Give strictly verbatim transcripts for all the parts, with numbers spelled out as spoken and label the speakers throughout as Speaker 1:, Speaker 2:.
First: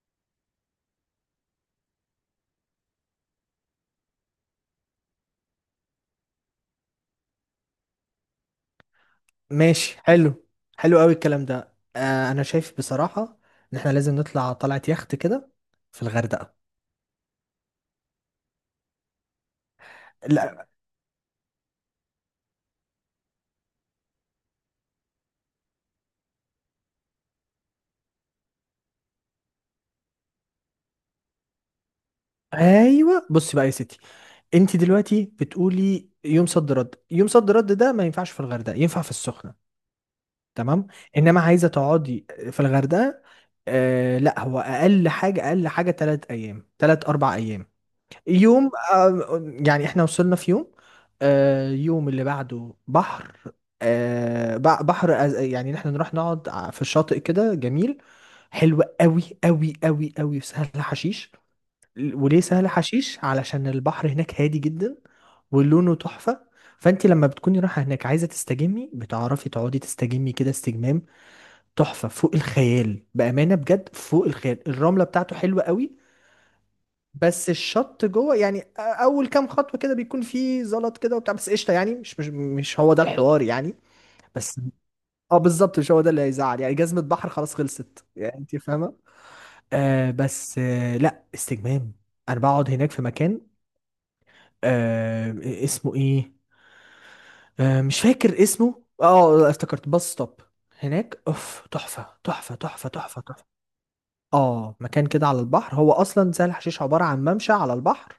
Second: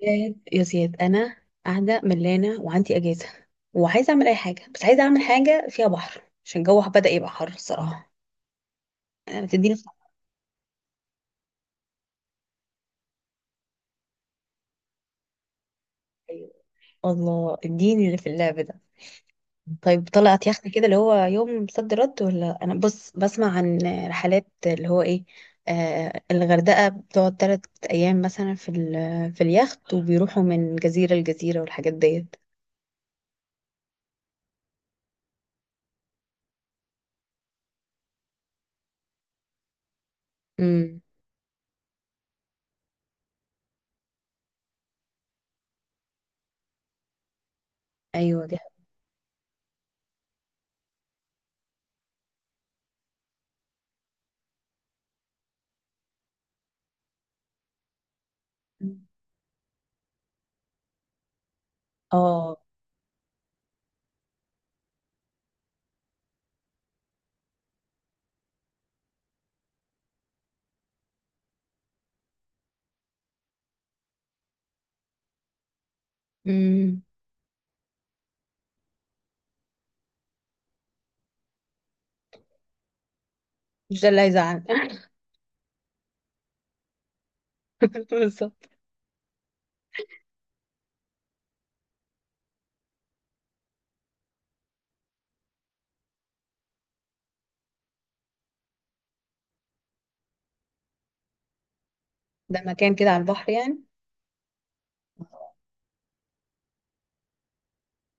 Speaker 1: زياد يا زياد انا قاعده ملانه وعندي اجازه، وعايزه اعمل اي حاجه، بس عايزه اعمل حاجه فيها بحر عشان الجو بدا يبقى حر الصراحه. انا بتديني في
Speaker 2: ماشي، حلو. حلو قوي الكلام ده. آه انا شايف بصراحة ان احنا لازم نطلع طلعة يخت كده في
Speaker 1: الحرية.
Speaker 2: الغردقة.
Speaker 1: الله اديني اللي في اللعب ده. طيب طلعت
Speaker 2: لا.
Speaker 1: يخت كده اللي هو يوم صد رد، ولا انا بص بسمع عن رحلات اللي هو ايه. آه الغردقه بتقعد تلات ايام مثلا في ال- في اليخت، وبيروحوا من جزيره لجزيره والحاجات ديت.
Speaker 2: ايوه بصي بقى يا ستي، انت دلوقتي بتقولي يوم صد رد، يوم صد رد ده ما ينفعش في الغردقة، ينفع في السخنة. تمام.
Speaker 1: امم
Speaker 2: انما عايزة تقعدي في الغردقة، آه لا هو اقل حاجة، اقل حاجة تلات ايام، تلات اربع ايام.
Speaker 1: ايوه دي
Speaker 2: يوم
Speaker 1: حقيقة.
Speaker 2: آه، يعني احنا وصلنا في يوم، آه، يوم اللي بعده بحر، آه، بع- بحر أز- يعني احنا نروح نقعد ع- في الشاطئ كده جميل، حلو قوي قوي قوي قوي في سهل حشيش. ل- وليه
Speaker 1: اه.
Speaker 2: سهل حشيش؟ علشان البحر هناك هادي جدا ولونه تحفة. فانت لما بتكوني رايحة هناك عايزة تستجمي، بتعرفي تقعدي تستجمي كده، استجمام تحفة فوق الخيال، بأمانة بجد فوق الخيال. الرملة بتاعته حلوة قوي،
Speaker 1: امم
Speaker 2: بس الشط جوه يعني اول كام خطوه كده بيكون فيه زلط كده وبتاع، بس قشطه، يعني مش مش مش هو ده الحوار يعني.
Speaker 1: مش ده اللي
Speaker 2: بس
Speaker 1: هيزعل.
Speaker 2: اه بالظبط، مش هو ده اللي هيزعل، يعني جزمه بحر خلاص خلصت، يعني انت
Speaker 1: بالظبط.
Speaker 2: فاهمه. آه بس آه لا استجمام. انا بقعد هناك في مكان آه اسمه ايه، آه مش فاكر اسمه، اه افتكرت، باص ستوب. هناك اوف، تحفه تحفه
Speaker 1: ده
Speaker 2: تحفه
Speaker 1: مكان كده على
Speaker 2: تحفه تحفه.
Speaker 1: البحر يعني.
Speaker 2: اه مكان كده على البحر، هو اصلا سهل حشيش عباره عن ممشى على البحر.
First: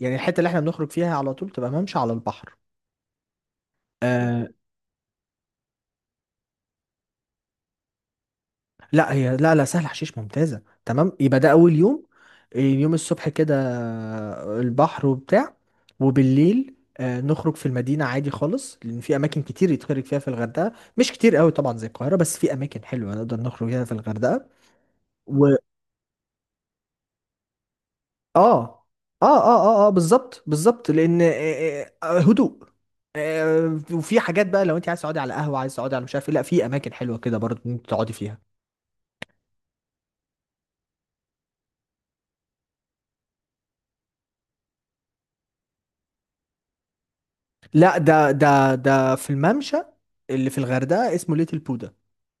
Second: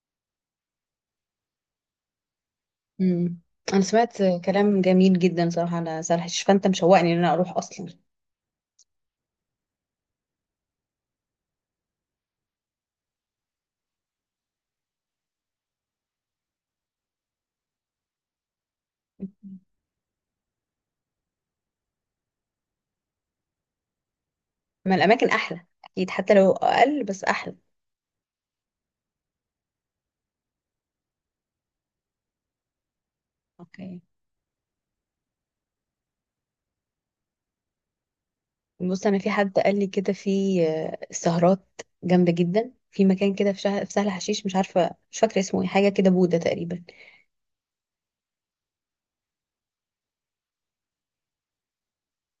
Speaker 2: يعني الحته اللي احنا بنخرج فيها على طول تبقى ممشى على البحر.
Speaker 1: امم انا سمعت
Speaker 2: آه
Speaker 1: كلام جميل جدا صراحه على سهل حشيش، فانت مشوقني ان انا اروح اصلا.
Speaker 2: لا هي، لا لا سهل حشيش ممتازه. تمام، يبقى ده اول يوم. اليوم الصبح كده آه، البحر وبتاع، وبالليل آه نخرج في المدينه عادي خالص، لان في اماكن كتير يتخرج فيها في الغردقه، مش كتير قوي طبعا زي القاهره، بس في اماكن حلوه نقدر نخرج فيها في الغردقه.
Speaker 1: ما الاماكن
Speaker 2: و
Speaker 1: احلى اكيد، حتى لو اقل بس احلى.
Speaker 2: اه اه اه اه اه بالظبط بالظبط، لان آه، آه، آه، هدوء. آه،
Speaker 1: اوكي
Speaker 2: وفي حاجات بقى، لو انت عايز تقعدي على قهوه، عايز تقعدي على مش عارف ايه، لا في اماكن حلوه كده برضه انت تقعدي فيها.
Speaker 1: بص، انا في حد قال لي كده في آه، سهرات جامده جدا في مكان كده في شهر في سهل حشيش، مش عارفه مش فاكره اسمه ايه، حاجه كده بوده تقريبا.
Speaker 2: لا ده ده ده في الممشى اللي في الغردقة اسمه ليتل بودا.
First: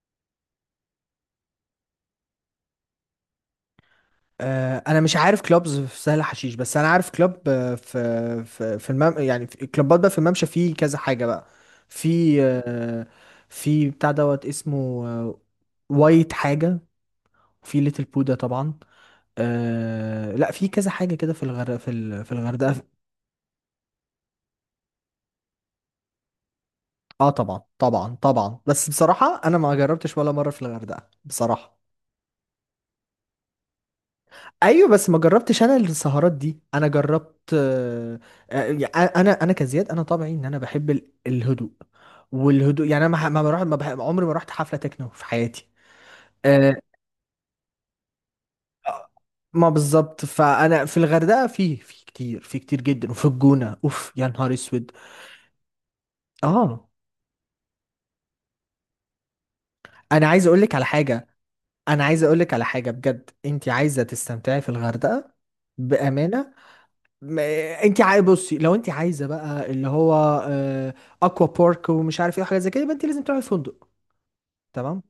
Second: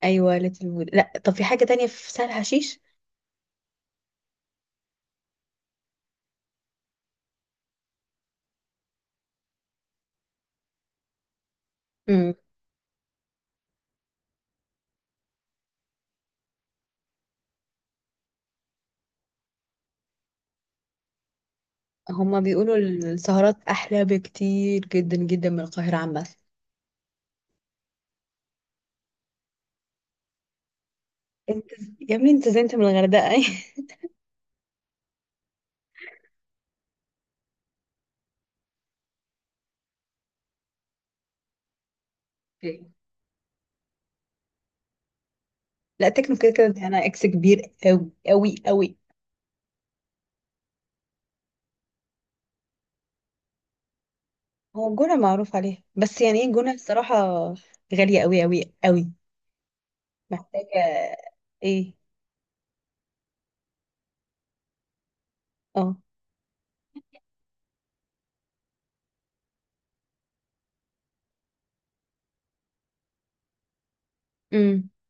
Speaker 1: ايوه ليتل بودا، لا طب في حاجه تانية في سهل حشيش.
Speaker 2: آه انا مش عارف كلوبز في سهل حشيش، بس انا عارف كلوب آه، في في في المم يعني في كلوبات بقى في الممشى، في كذا حاجة بقى،
Speaker 1: امم
Speaker 2: في آه في بتاع دوت اسمه آه وايت حاجة، في ليتل بودا طبعا. آه لا في كذا حاجة كده في الغردقة، في ال- في
Speaker 1: هما
Speaker 2: الغردقة.
Speaker 1: بيقولوا السهرات احلى بكتير جدا جدا من القاهره عامه.
Speaker 2: اه طبعا طبعا طبعا، بس بصراحة انا ما جربتش ولا مرة في الغردقة
Speaker 1: انت
Speaker 2: بصراحة.
Speaker 1: يا ابني انت زي انت من الغردقه.
Speaker 2: ايوه بس ما جربتش انا السهرات دي. انا جربت آه، آه، آه، انا انا كزياد انا طبيعي ان انا بحب ال- الهدوء،
Speaker 1: اوكي
Speaker 2: والهدوء يعني انا ما ح- ما بروح ما بح- عمري ما رحت حفله تكنو في حياتي.
Speaker 1: لا تكنو كده كده
Speaker 2: آه،
Speaker 1: دي انا اكس كبير قوي قوي قوي.
Speaker 2: آه، ما بالظبط. فانا في الغردقه في في كتير في كتير جدا، وفي الجونه اوف يا نهار
Speaker 1: هو
Speaker 2: اسود.
Speaker 1: الجونه معروف عليها، بس يعني ايه الجونه
Speaker 2: اه
Speaker 1: الصراحه؟ غاليه قوي قوي قوي.
Speaker 2: انا عايز اقول لك على
Speaker 1: محتاجه
Speaker 2: حاجه،
Speaker 1: ايه؟
Speaker 2: انا عايز اقول لك على حاجه بجد. انت عايزه تستمتعي في الغردقه
Speaker 1: اه.
Speaker 2: بامانه، ما- انت عاي بصي، لو انت عايزه بقى اللي هو آه، اكوا بارك ومش عارف ايه وحاجات زي كده يبقى انت لازم تروحي فندق.
Speaker 1: امم
Speaker 2: تمام.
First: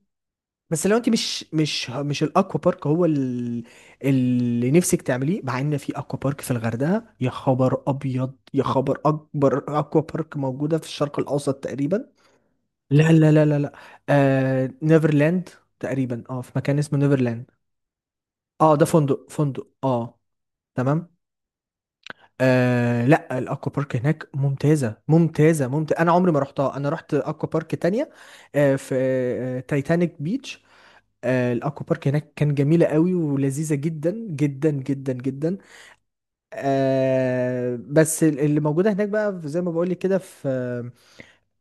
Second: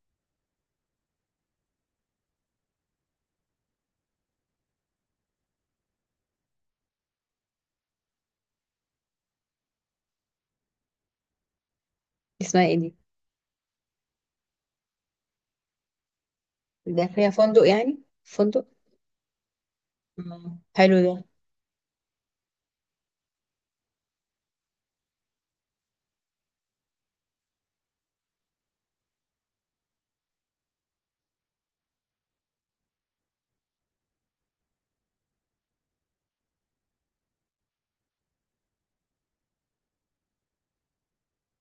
Speaker 2: بس لو انت مش مش مش الاكوا بارك هو ال- اللي نفسك تعمليه، مع ان في اكوا بارك في الغردقه، يا خبر ابيض يا خبر اكبر، اكوا بارك موجوده في الشرق الاوسط تقريبا.
Speaker 1: اسمها ايه دي؟
Speaker 2: لا لا لا لا لا. آه نيفرلاند تقريبا، اه في مكان اسمه
Speaker 1: ده فيها
Speaker 2: نيفرلاند.
Speaker 1: فندق يعني فندق؟
Speaker 2: اه ده فندق، فندق اه.
Speaker 1: آه. حلو
Speaker 2: تمام.
Speaker 1: ده.
Speaker 2: آه لا الاكوا بارك هناك ممتازه ممتازه ممتازه، انا عمري ما رحتها. انا رحت اكوا بارك تانية آه في آه تايتانيك بيتش. آه الاكوا بارك هناك كان جميله قوي ولذيذه جدا جدا جدا جدا. آه بس ال- اللي موجوده هناك بقى في- زي ما بقول لك كده، في آه،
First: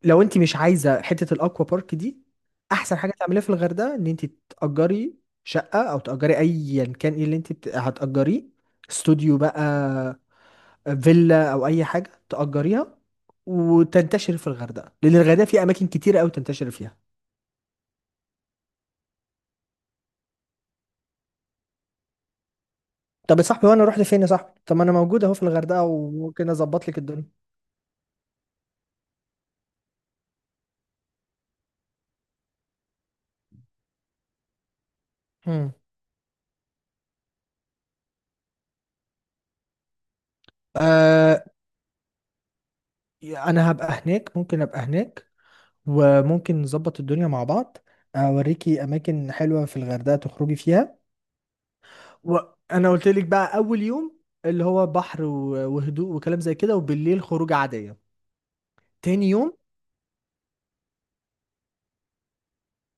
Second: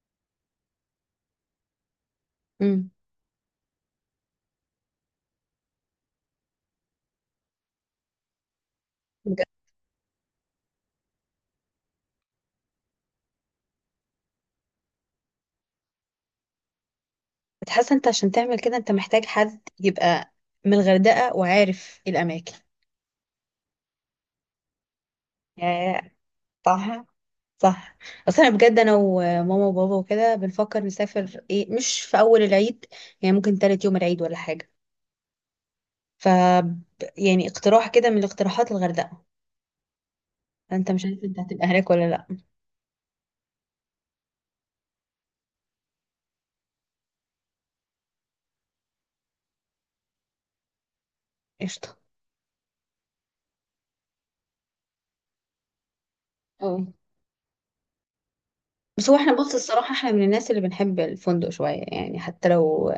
Speaker 2: لو انت مش عايزه حته الاكوا بارك دي،
Speaker 1: امم
Speaker 2: احسن حاجه تعمليها في الغردقه ان انت تاجري شقه، او تاجري ايا كان ايه اللي انت بت- هتاجريه، استوديو بقى، فيلا، او اي حاجه تاجريها وتنتشر في الغردقه، لان الغردقه في اماكن كتيره قوي تنتشر فيها.
Speaker 1: بتحس انت عشان تعمل كده انت محتاج حد يبقى من الغردقه وعارف الاماكن.
Speaker 2: طب يا صاحبي وانا اروح لفين يا صاحبي؟ طب ما انا موجود اهو في الغردقه
Speaker 1: يا
Speaker 2: وممكن اظبط لك
Speaker 1: صح
Speaker 2: الدنيا.
Speaker 1: صح، اصلا بجد انا وماما وبابا وكده بنفكر نسافر ايه مش في اول العيد، يعني ممكن تالت يوم العيد ولا حاجه.
Speaker 2: مم.
Speaker 1: ف يعني اقتراح كده من الاقتراحات الغردقه، انت مش عارف انت
Speaker 2: آه
Speaker 1: هتبقى هناك ولا لا؟
Speaker 2: انا هبقى هناك، ممكن ابقى هناك وممكن نظبط الدنيا مع بعض، اوريكي اماكن حلوه في الغردقه تخرجي فيها.
Speaker 1: قشطه.
Speaker 2: وانا قلت لك بقى اول يوم اللي هو بحر و- وهدوء وكلام زي كده،
Speaker 1: اه
Speaker 2: وبالليل خروج عاديه.
Speaker 1: بس هو
Speaker 2: تاني
Speaker 1: احنا بص
Speaker 2: يوم
Speaker 1: الصراحه احنا من الناس اللي بنحب الفندق شويه، يعني حتى لو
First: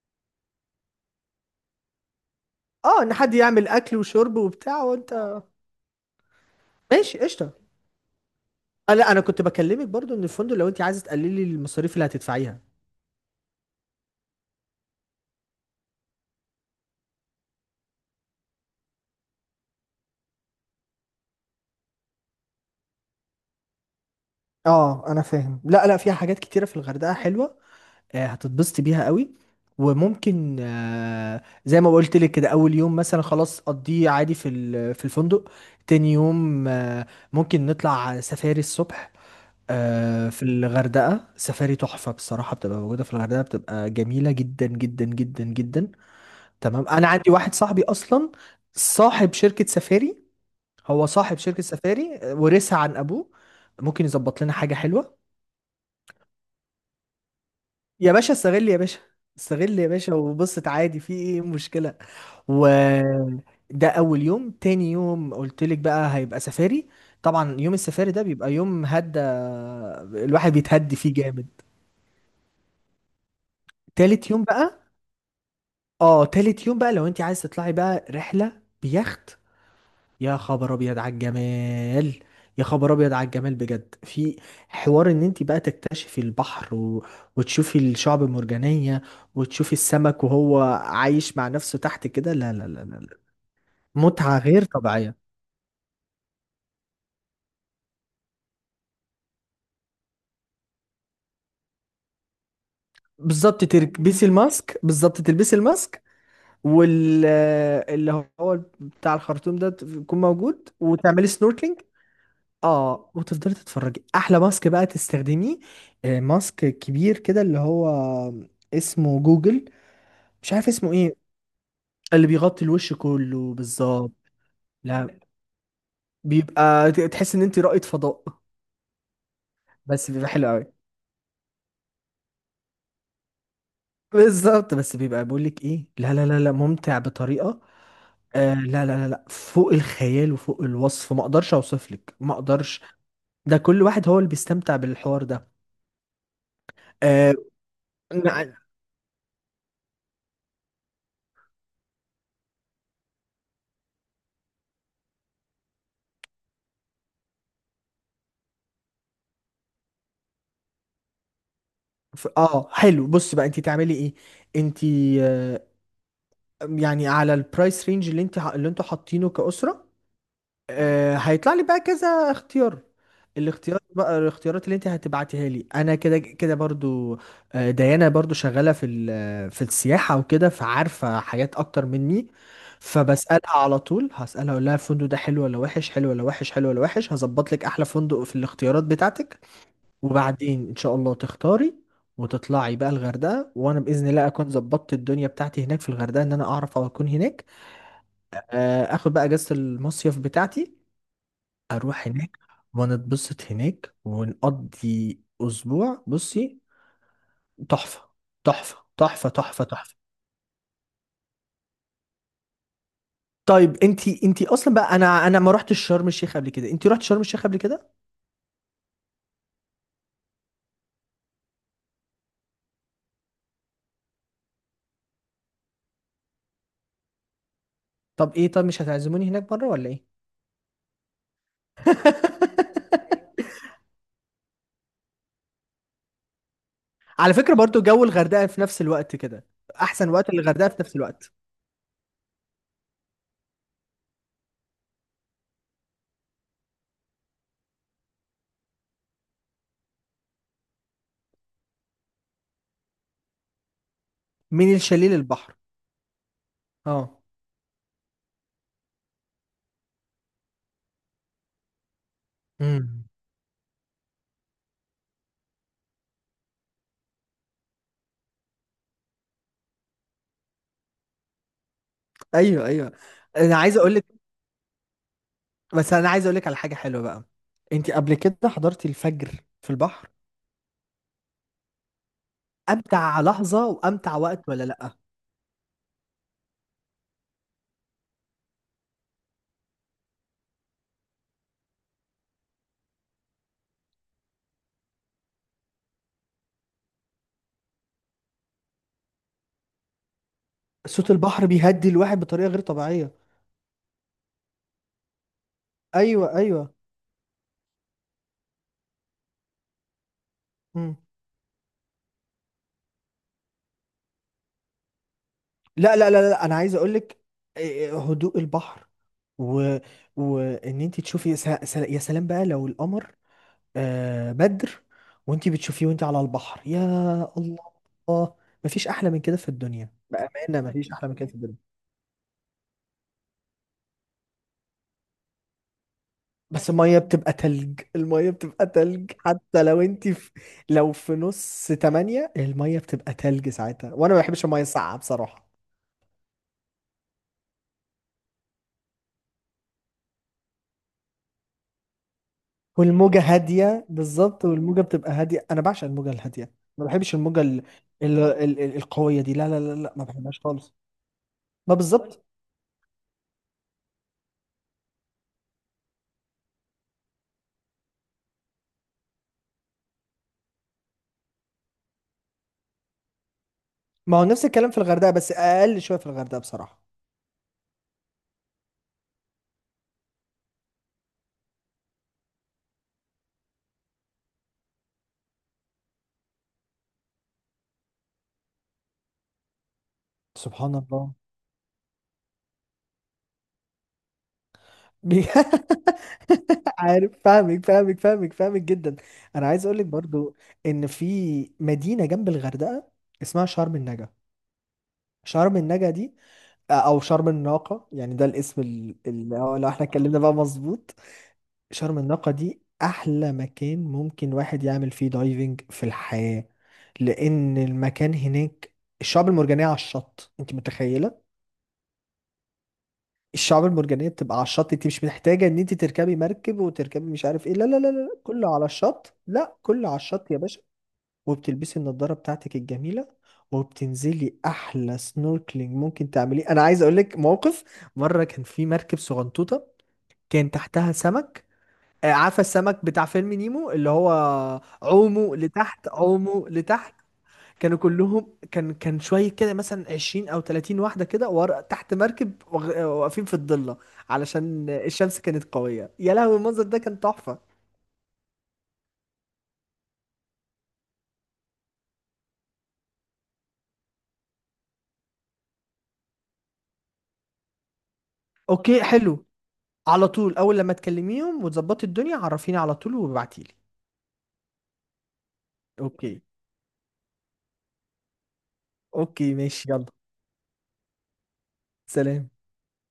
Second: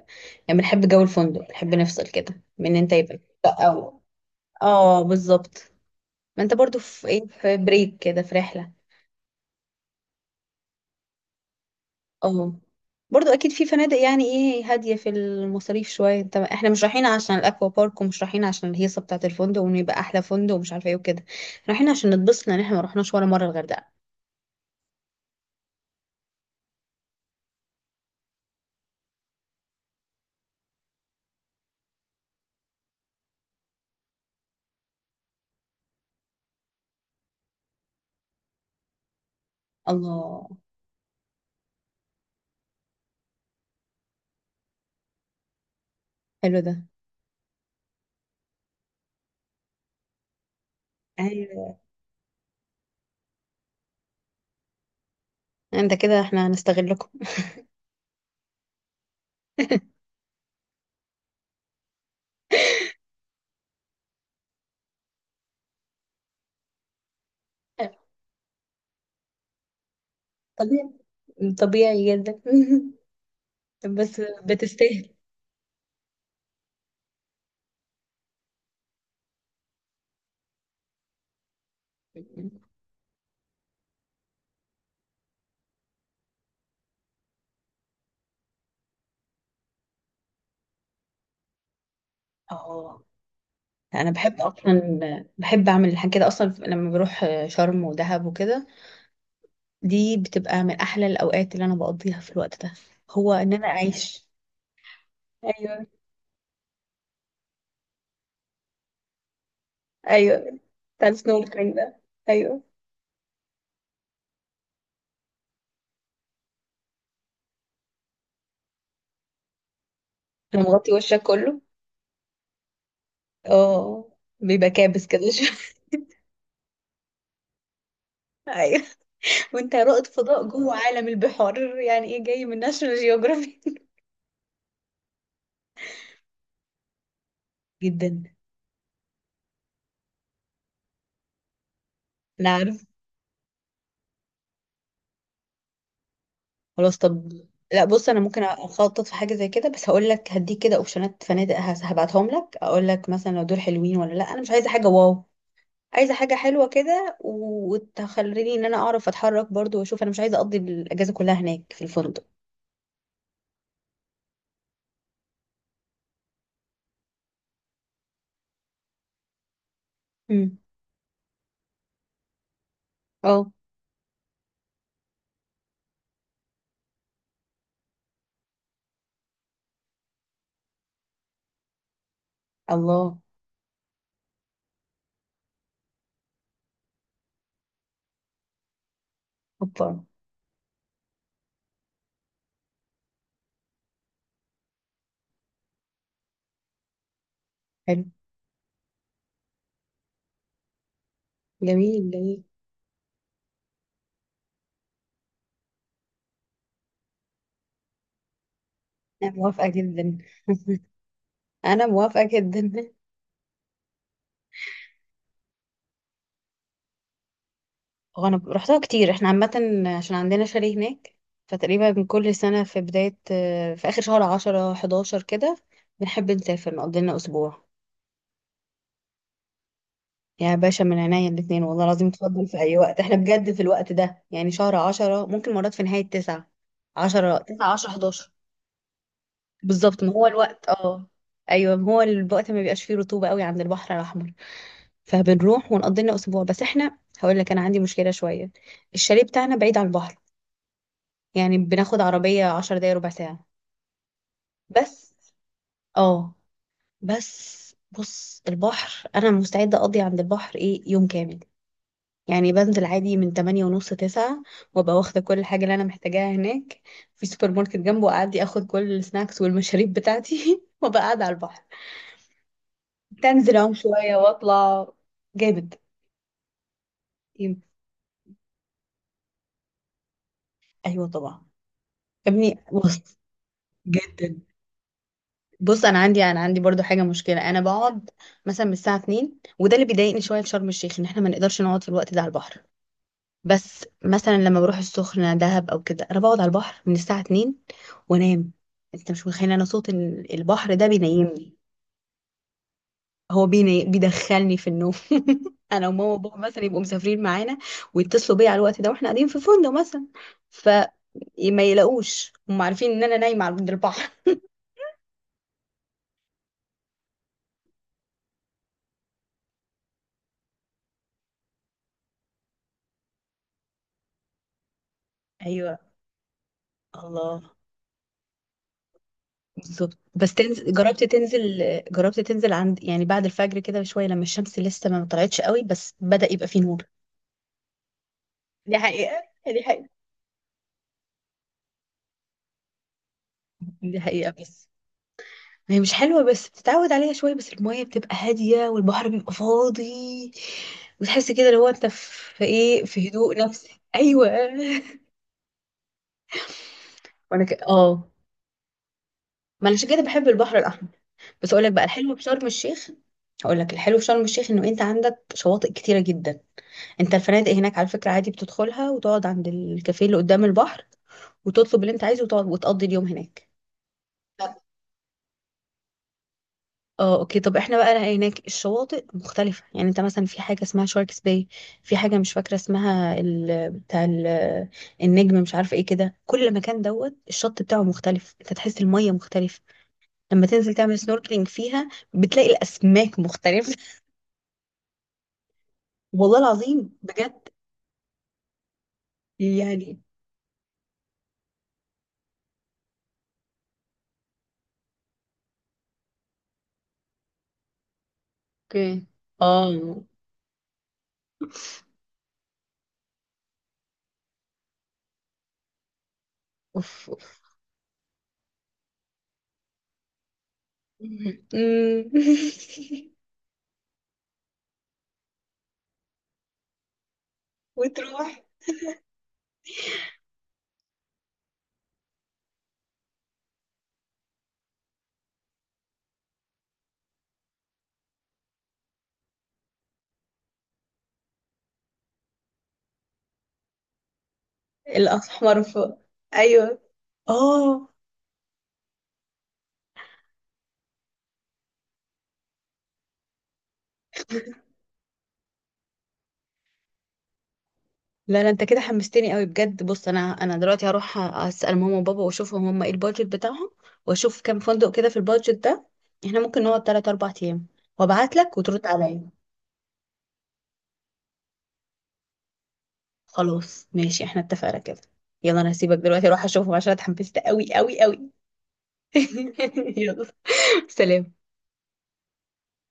Speaker 1: يعني بنحب جو الفندق، بنحب نفصل كده من ان انت
Speaker 2: اه، ان
Speaker 1: يبقى.
Speaker 2: حد يعمل اكل
Speaker 1: او
Speaker 2: وشرب وبتاع
Speaker 1: اه
Speaker 2: وانت.
Speaker 1: بالظبط، ما انت برضو في
Speaker 2: ماشي
Speaker 1: ايه
Speaker 2: قشطه.
Speaker 1: في بريك كده في رحله.
Speaker 2: آه لا انا كنت بكلمك برضو ان الفندق لو انت عايزه تقللي المصاريف اللي
Speaker 1: اه،
Speaker 2: هتدفعيها.
Speaker 1: برضو اكيد في فنادق يعني ايه هاديه في المصاريف شويه. انت احنا مش رايحين عشان الاكوا بارك، ومش رايحين عشان الهيصه بتاعه الفندق وان يبقى احلى فندق ومش عارفه ايه وكده. رايحين عشان نتبسط، لان احنا ما رحناش ولا مره الغردقه.
Speaker 2: اه انا فاهم. لا لا، فيها حاجات كتيرة في الغردقة حلوة، آه، هتتبسطي بيها قوي. وممكن آه، زي ما قلت لك كده اول يوم مثلا خلاص، قضيه عادي في ال- في الفندق. تاني يوم آه، ممكن نطلع سفاري الصبح. آه، في
Speaker 1: الله.
Speaker 2: الغردقة سفاري تحفة بصراحة، بتبقى موجودة في الغردقة، بتبقى جميلة جدا جدا جدا جدا.
Speaker 1: حلو ده.
Speaker 2: تمام. انا عندي واحد صاحبي اصلا صاحب شركة سفاري، هو صاحب شركة
Speaker 1: ايوه.
Speaker 2: سفاري ورثها عن أبوه. ممكن يظبط لنا حاجة حلوة.
Speaker 1: انت كده احنا هنستغلكم.
Speaker 2: يا باشا استغل، يا باشا استغل يا باشا وبصت عادي، في ايه مشكلة؟ و ده أول يوم. تاني يوم قلتلك بقى هيبقى سفاري، طبعا يوم السفاري ده بيبقى يوم هدى، الواحد
Speaker 1: طبيعي،
Speaker 2: بيتهدي فيه جامد.
Speaker 1: طبيعي جدا. بس
Speaker 2: تالت يوم بقى،
Speaker 1: بتستاهل.
Speaker 2: اه تالت يوم بقى لو انت عايز تطلعي بقى رحلة بيخت، يا خبر ابيض على الجمال، يا خبر ابيض على الجمال بجد. في حوار ان انت بقى تكتشفي البحر و... وتشوفي الشعب المرجانية وتشوفي السمك وهو عايش مع نفسه تحت كده، لا لا لا لا
Speaker 1: اه
Speaker 2: لا.
Speaker 1: انا
Speaker 2: متعة
Speaker 1: بحب
Speaker 2: غير
Speaker 1: اصلا
Speaker 2: طبيعية.
Speaker 1: بحب اعمل الحاجات كده اصلا، لما بروح شرم ودهب وكده دي بتبقى من احلى الاوقات اللي انا بقضيها. في الوقت ده هو ان
Speaker 2: بالظبط
Speaker 1: انا
Speaker 2: تلبسي
Speaker 1: اعيش.
Speaker 2: الماسك، بالظبط تلبسي
Speaker 1: ايوه
Speaker 2: الماسك وال اللي هو بتاع الخرطوم ده يكون
Speaker 1: ايوه.
Speaker 2: موجود،
Speaker 1: بتاع
Speaker 2: وتعملي
Speaker 1: السنوركلينج
Speaker 2: سنوركلينج.
Speaker 1: ده، ايوه.
Speaker 2: اه وتفضلي تتفرجي. احلى ماسك بقى تستخدميه آه، ماسك كبير كده اللي هو اسمه جوجل، مش
Speaker 1: انا
Speaker 2: عارف
Speaker 1: مغطي
Speaker 2: اسمه ايه،
Speaker 1: وشك كله،
Speaker 2: اللي بيغطي الوش كله
Speaker 1: اه،
Speaker 2: بالظبط.
Speaker 1: بيبقى كابس
Speaker 2: لا
Speaker 1: كده شوية.
Speaker 2: بيبقى ت- تحس ان انت رائد فضاء،
Speaker 1: ايوه، وانت رائد
Speaker 2: بس بيبقى
Speaker 1: فضاء
Speaker 2: حلو قوي
Speaker 1: جوه عالم البحار يعني ايه جاي من ناشونال جيوغرافي.
Speaker 2: بالظبط، بس بيبقى بيقول لك ايه؟ لا لا لا لا ممتع بطريقة
Speaker 1: جدا.
Speaker 2: آه لا لا لا لا فوق الخيال وفوق الوصف، ما اقدرش اوصف لك ما
Speaker 1: انا
Speaker 2: اقدرش.
Speaker 1: عارف.
Speaker 2: ده كل واحد هو اللي بيستمتع بالحوار ده.
Speaker 1: خلاص طب،
Speaker 2: آه
Speaker 1: لا بص انا ممكن اخطط في حاجه زي كده، بس هقول لك هديك كده اوبشنات فنادق هس- هبعتهم لك، اقول لك مثلا لو دول حلوين ولا لا. انا مش عايزه حاجه واو، عايزه حاجه حلوه كده، وتخليني ان انا اعرف اتحرك برضو واشوف. انا مش عايزه اقضي الاجازه كلها هناك في الفندق.
Speaker 2: ف- اه حلو. بص بقى انت تعملي ايه انت، آه، يعني على البرايس رينج اللي انت اللي انتوا حاطينه كأسرة،
Speaker 1: امم
Speaker 2: آه، هيطلع لي بقى كذا اختيار.
Speaker 1: اه.
Speaker 2: الاختيار بقى الاختيارات اللي انت هتبعتيها لي انا كده كده برضو، آه، ديانا برضو شغالة في ال- في السياحة وكده، فعارفة حاجات اكتر مني.
Speaker 1: الله.
Speaker 2: فبسألها على طول، هسألها اقول لها الفندق ده حلو ولا وحش، حلو ولا وحش، حلو ولا وحش. هظبط لك احلى فندق في الاختيارات بتاعتك.
Speaker 1: اوبا.
Speaker 2: وبعدين ان شاء الله تختاري وتطلعي بقى الغردقه، وانا باذن الله اكون ظبطت الدنيا بتاعتي هناك في الغردقه ان انا اعرف اكون هناك.
Speaker 1: حلو.
Speaker 2: آه، اخد بقى اجازه المصيف بتاعتي، اروح
Speaker 1: جميل
Speaker 2: هناك
Speaker 1: جميل.
Speaker 2: ونتبسط هناك ونقضي اسبوع. بصي تحفه تحفه تحفه
Speaker 1: انا
Speaker 2: تحفه
Speaker 1: موافقه
Speaker 2: تحفه.
Speaker 1: جدا، انا موافقه جدا.
Speaker 2: طيب انتي انتي اصلا بقى، انا انا ما رحتش شرم الشيخ قبل كده، انتي رحت شرم الشيخ قبل كده؟
Speaker 1: هو انا رحتها كتير احنا عامه، عشان عندنا شاليه هناك. فتقريبا كل سنه في بدايه في اخر شهر عشرة حداشر كده بنحب نسافر نقضي لنا اسبوع.
Speaker 2: طب ايه، طب مش هتعزموني هناك مره ولا ايه؟
Speaker 1: يا باشا من عينيا الاتنين والله العظيم تفضل في أي وقت. احنا بجد في الوقت ده يعني شهر عشرة، ممكن مرات في نهاية تسعة،
Speaker 2: على
Speaker 1: عشرة
Speaker 2: فكرة
Speaker 1: تسعة
Speaker 2: برضو
Speaker 1: عشرة
Speaker 2: جو
Speaker 1: حداشر.
Speaker 2: الغردقة في نفس الوقت كده،
Speaker 1: بالظبط،
Speaker 2: احسن
Speaker 1: ما هو
Speaker 2: وقت للغردقة
Speaker 1: الوقت
Speaker 2: في نفس
Speaker 1: اه.
Speaker 2: الوقت.
Speaker 1: أيوه ما هو الوقت ما بيبقاش فيه رطوبة قوي عند البحر الأحمر. فبنروح ونقضي لنا أسبوع، بس احنا هقول لك أنا عندي مشكلة شوية، الشاليه بتاعنا بعيد عن البحر، يعني بناخد عربية عشر دقايق ربع ساعة
Speaker 2: من الشاليه
Speaker 1: بس.
Speaker 2: للبحر.
Speaker 1: اه
Speaker 2: اه.
Speaker 1: بس بص البحر أنا مستعدة أقضي عند البحر إيه يوم كامل، يعني بنزل
Speaker 2: امم.
Speaker 1: عادي من تمانية ونص تسعة، وابقى واخدة كل حاجة اللي أنا محتاجاها هناك. في سوبر ماركت جنبه، أعدي أخد كل السناكس والمشاريب بتاعتي، وابقى قاعدة على البحر،
Speaker 2: ايوه ايوه.
Speaker 1: تنزل
Speaker 2: انا
Speaker 1: أعوم
Speaker 2: عايز اقول لك،
Speaker 1: شوية وأطلع. جامد.
Speaker 2: بس انا عايز اقول لك على حاجة حلوة بقى.
Speaker 1: يم-
Speaker 2: انت قبل كده حضرتي الفجر في البحر؟
Speaker 1: أيوة طبعا. يا ابني بص،
Speaker 2: امتع لحظة وامتع
Speaker 1: جدا.
Speaker 2: وقت، ولا لا؟
Speaker 1: بص أنا عندي أنا عندي برضو حاجة مشكلة، أنا بقعد مثلا من الساعة اتنين، وده اللي بيضايقني شوية في شرم الشيخ، إن إحنا ما نقدرش نقعد في الوقت ده على البحر. بس مثلا لما بروح السخنة دهب أو كده أنا بقعد على البحر من الساعة اتنين وأنام. أنت مش متخيل أنا صوت ال- البحر ده
Speaker 2: صوت البحر
Speaker 1: بينيمني،
Speaker 2: بيهدي الواحد بطريقة غير طبيعية.
Speaker 1: هو بيني... بيدخلني في النوم. أنا وماما
Speaker 2: ايوه
Speaker 1: وبابا مثلا
Speaker 2: ايوه.
Speaker 1: يبقوا مسافرين معانا، ويتصلوا بيا على الوقت ده وإحنا قاعدين في فندق مثلا،
Speaker 2: مم.
Speaker 1: فما يلاقوش، هم عارفين إن أنا نايمة عند البحر.
Speaker 2: لا لا لا لا انا عايز اقول لك. هدوء البحر و... وان انت تشوفي يا س... يا سلام بقى، لو القمر آه، بدر وانتي
Speaker 1: أيوه.
Speaker 2: بتشوفيه وانتي على البحر، يا
Speaker 1: الله.
Speaker 2: الله. مفيش احلى من كده في الدنيا
Speaker 1: بالظبط. بس
Speaker 2: بأمانة،
Speaker 1: تنزل،
Speaker 2: مفيش
Speaker 1: جربت
Speaker 2: احلى من كده في الدنيا.
Speaker 1: تنزل جربت تنزل عند يعني بعد الفجر كده بشوية، لما الشمس لسه ما طلعتش قوي بس بدأ يبقى فيه
Speaker 2: بس
Speaker 1: نور.
Speaker 2: المية بتبقى تلج، المية بتبقى
Speaker 1: دي
Speaker 2: تلج
Speaker 1: حقيقة، دي
Speaker 2: حتى لو
Speaker 1: حقيقة،
Speaker 2: انتي في، لو في نص تمانية المية بتبقى تلج ساعتها،
Speaker 1: دي
Speaker 2: وانا ما
Speaker 1: حقيقة.
Speaker 2: بحبش المية
Speaker 1: بس
Speaker 2: الساقعة بصراحة.
Speaker 1: هي مش حلوة، بس بتتعود عليها شوية، بس المية بتبقى هادية والبحر بيبقى فاضي، وتحس كده اللي هو انت في في ايه في
Speaker 2: والموجة
Speaker 1: هدوء نفسي
Speaker 2: هادية،
Speaker 1: ايوه.
Speaker 2: بالظبط والموجة بتبقى هادية، انا بعشق الموجة الهادية، ما بحبش الموجة
Speaker 1: وانا ك...
Speaker 2: ال...
Speaker 1: اه
Speaker 2: ال... ال... ال- القوية دي، لا لا
Speaker 1: ما انا
Speaker 2: لا
Speaker 1: عشان
Speaker 2: لا
Speaker 1: كده
Speaker 2: ما
Speaker 1: بحب
Speaker 2: بحبهاش
Speaker 1: البحر
Speaker 2: خالص.
Speaker 1: الاحمر. بس اقول لك
Speaker 2: ما
Speaker 1: بقى الحلو في
Speaker 2: بالظبط.
Speaker 1: شرم الشيخ، هقول لك الحلو في شرم الشيخ انه انت عندك شواطئ كتيرة جدا. انت الفنادق هناك على فكرة عادي بتدخلها وتقعد عند الكافيه اللي قدام البحر، وتطلب اللي انت عايزه وتقعد وتقضي اليوم هناك.
Speaker 2: ما هو نفس الكلام في الغردقة، بس اقل شوية في الغردقة بصراحة.
Speaker 1: اه اوكي، طب احنا بقى هناك الشواطئ مختلفة. يعني انت مثلا في حاجة اسمها شاركس باي، في حاجة مش فاكرة اسمها ال... بتاع ال... النجم، مش عارفة ايه. كده كل مكان دوت الشط بتاعه مختلف، انت تحس المية مختلفة، لما تنزل
Speaker 2: سبحان
Speaker 1: تعمل
Speaker 2: الله.
Speaker 1: سنوركلينج فيها بتلاقي الاسماك مختلفة.
Speaker 2: بي-
Speaker 1: والله العظيم
Speaker 2: عارف،
Speaker 1: بجد،
Speaker 2: فاهمك فاهمك فاهمك فاهمك جدا. انا عايز اقول لك
Speaker 1: يعني.
Speaker 2: برضو ان في مدينه جنب الغردقه اسمها شرم النجا. شرم النجا دي، او شرم الناقه يعني ده الاسم ال-
Speaker 1: اوكي.
Speaker 2: ال- آه، لو احنا
Speaker 1: اه.
Speaker 2: اتكلمنا بقى مظبوط. شرم الناقه دي احلى مكان ممكن واحد يعمل فيه دايفنج في الحياه.
Speaker 1: اوف اوف.
Speaker 2: لان المكان هناك الشعب المرجانيه على الشط انت متخيله؟
Speaker 1: مم.
Speaker 2: الشعاب المرجانية بتبقى على الشط، انت مش محتاجة ان انت تركبي مركب وتركبي مش عارف ايه، لا لا لا لا لا،
Speaker 1: وتروح.
Speaker 2: كله على الشط، لا كله على الشط يا باشا. وبتلبسي النضارة بتاعتك الجميلة وبتنزلي احلى سنوركلينج ممكن تعمليه. انا عايز اقول لك موقف، مرة كان في مركب صغنطوطة، كان تحتها سمك آه، عارفة السمك بتاع فيلم نيمو اللي هو عومه
Speaker 1: الاحمر
Speaker 2: لتحت
Speaker 1: فوق.
Speaker 2: عومه
Speaker 1: ايوه
Speaker 2: لتحت؟ كانوا
Speaker 1: اه.
Speaker 2: كلهم كان كان شويه كده مثلا عشرين او تلاتين واحده كده ورا تحت مركب وغ- واقفين في الضله علشان الشمس كانت قويه. يا لهوي المنظر ده كان تحفه.
Speaker 1: لا لا، انت كده حمستني قوي بجد. بص انا انا دلوقتي هروح اسال ماما وبابا واشوفهم هم ايه البادجت بتاعهم، واشوف كام فندق كده في البادجت ده احنا ممكن نقعد تلاتة اربعة ايام، وابعت لك
Speaker 2: اوكي
Speaker 1: وترد
Speaker 2: حلو.
Speaker 1: عليا.
Speaker 2: على طول اول لما تكلميهم وتظبطي الدنيا عرفيني على طول وابعتيلي.
Speaker 1: خلاص ماشي احنا اتفقنا كده. يلا انا هسيبك
Speaker 2: اوكي
Speaker 1: دلوقتي اروح اشوفهم عشان اتحمست قوي قوي قوي.
Speaker 2: اوكي ماشي يلا.
Speaker 1: يلا سلام.
Speaker 2: سلام.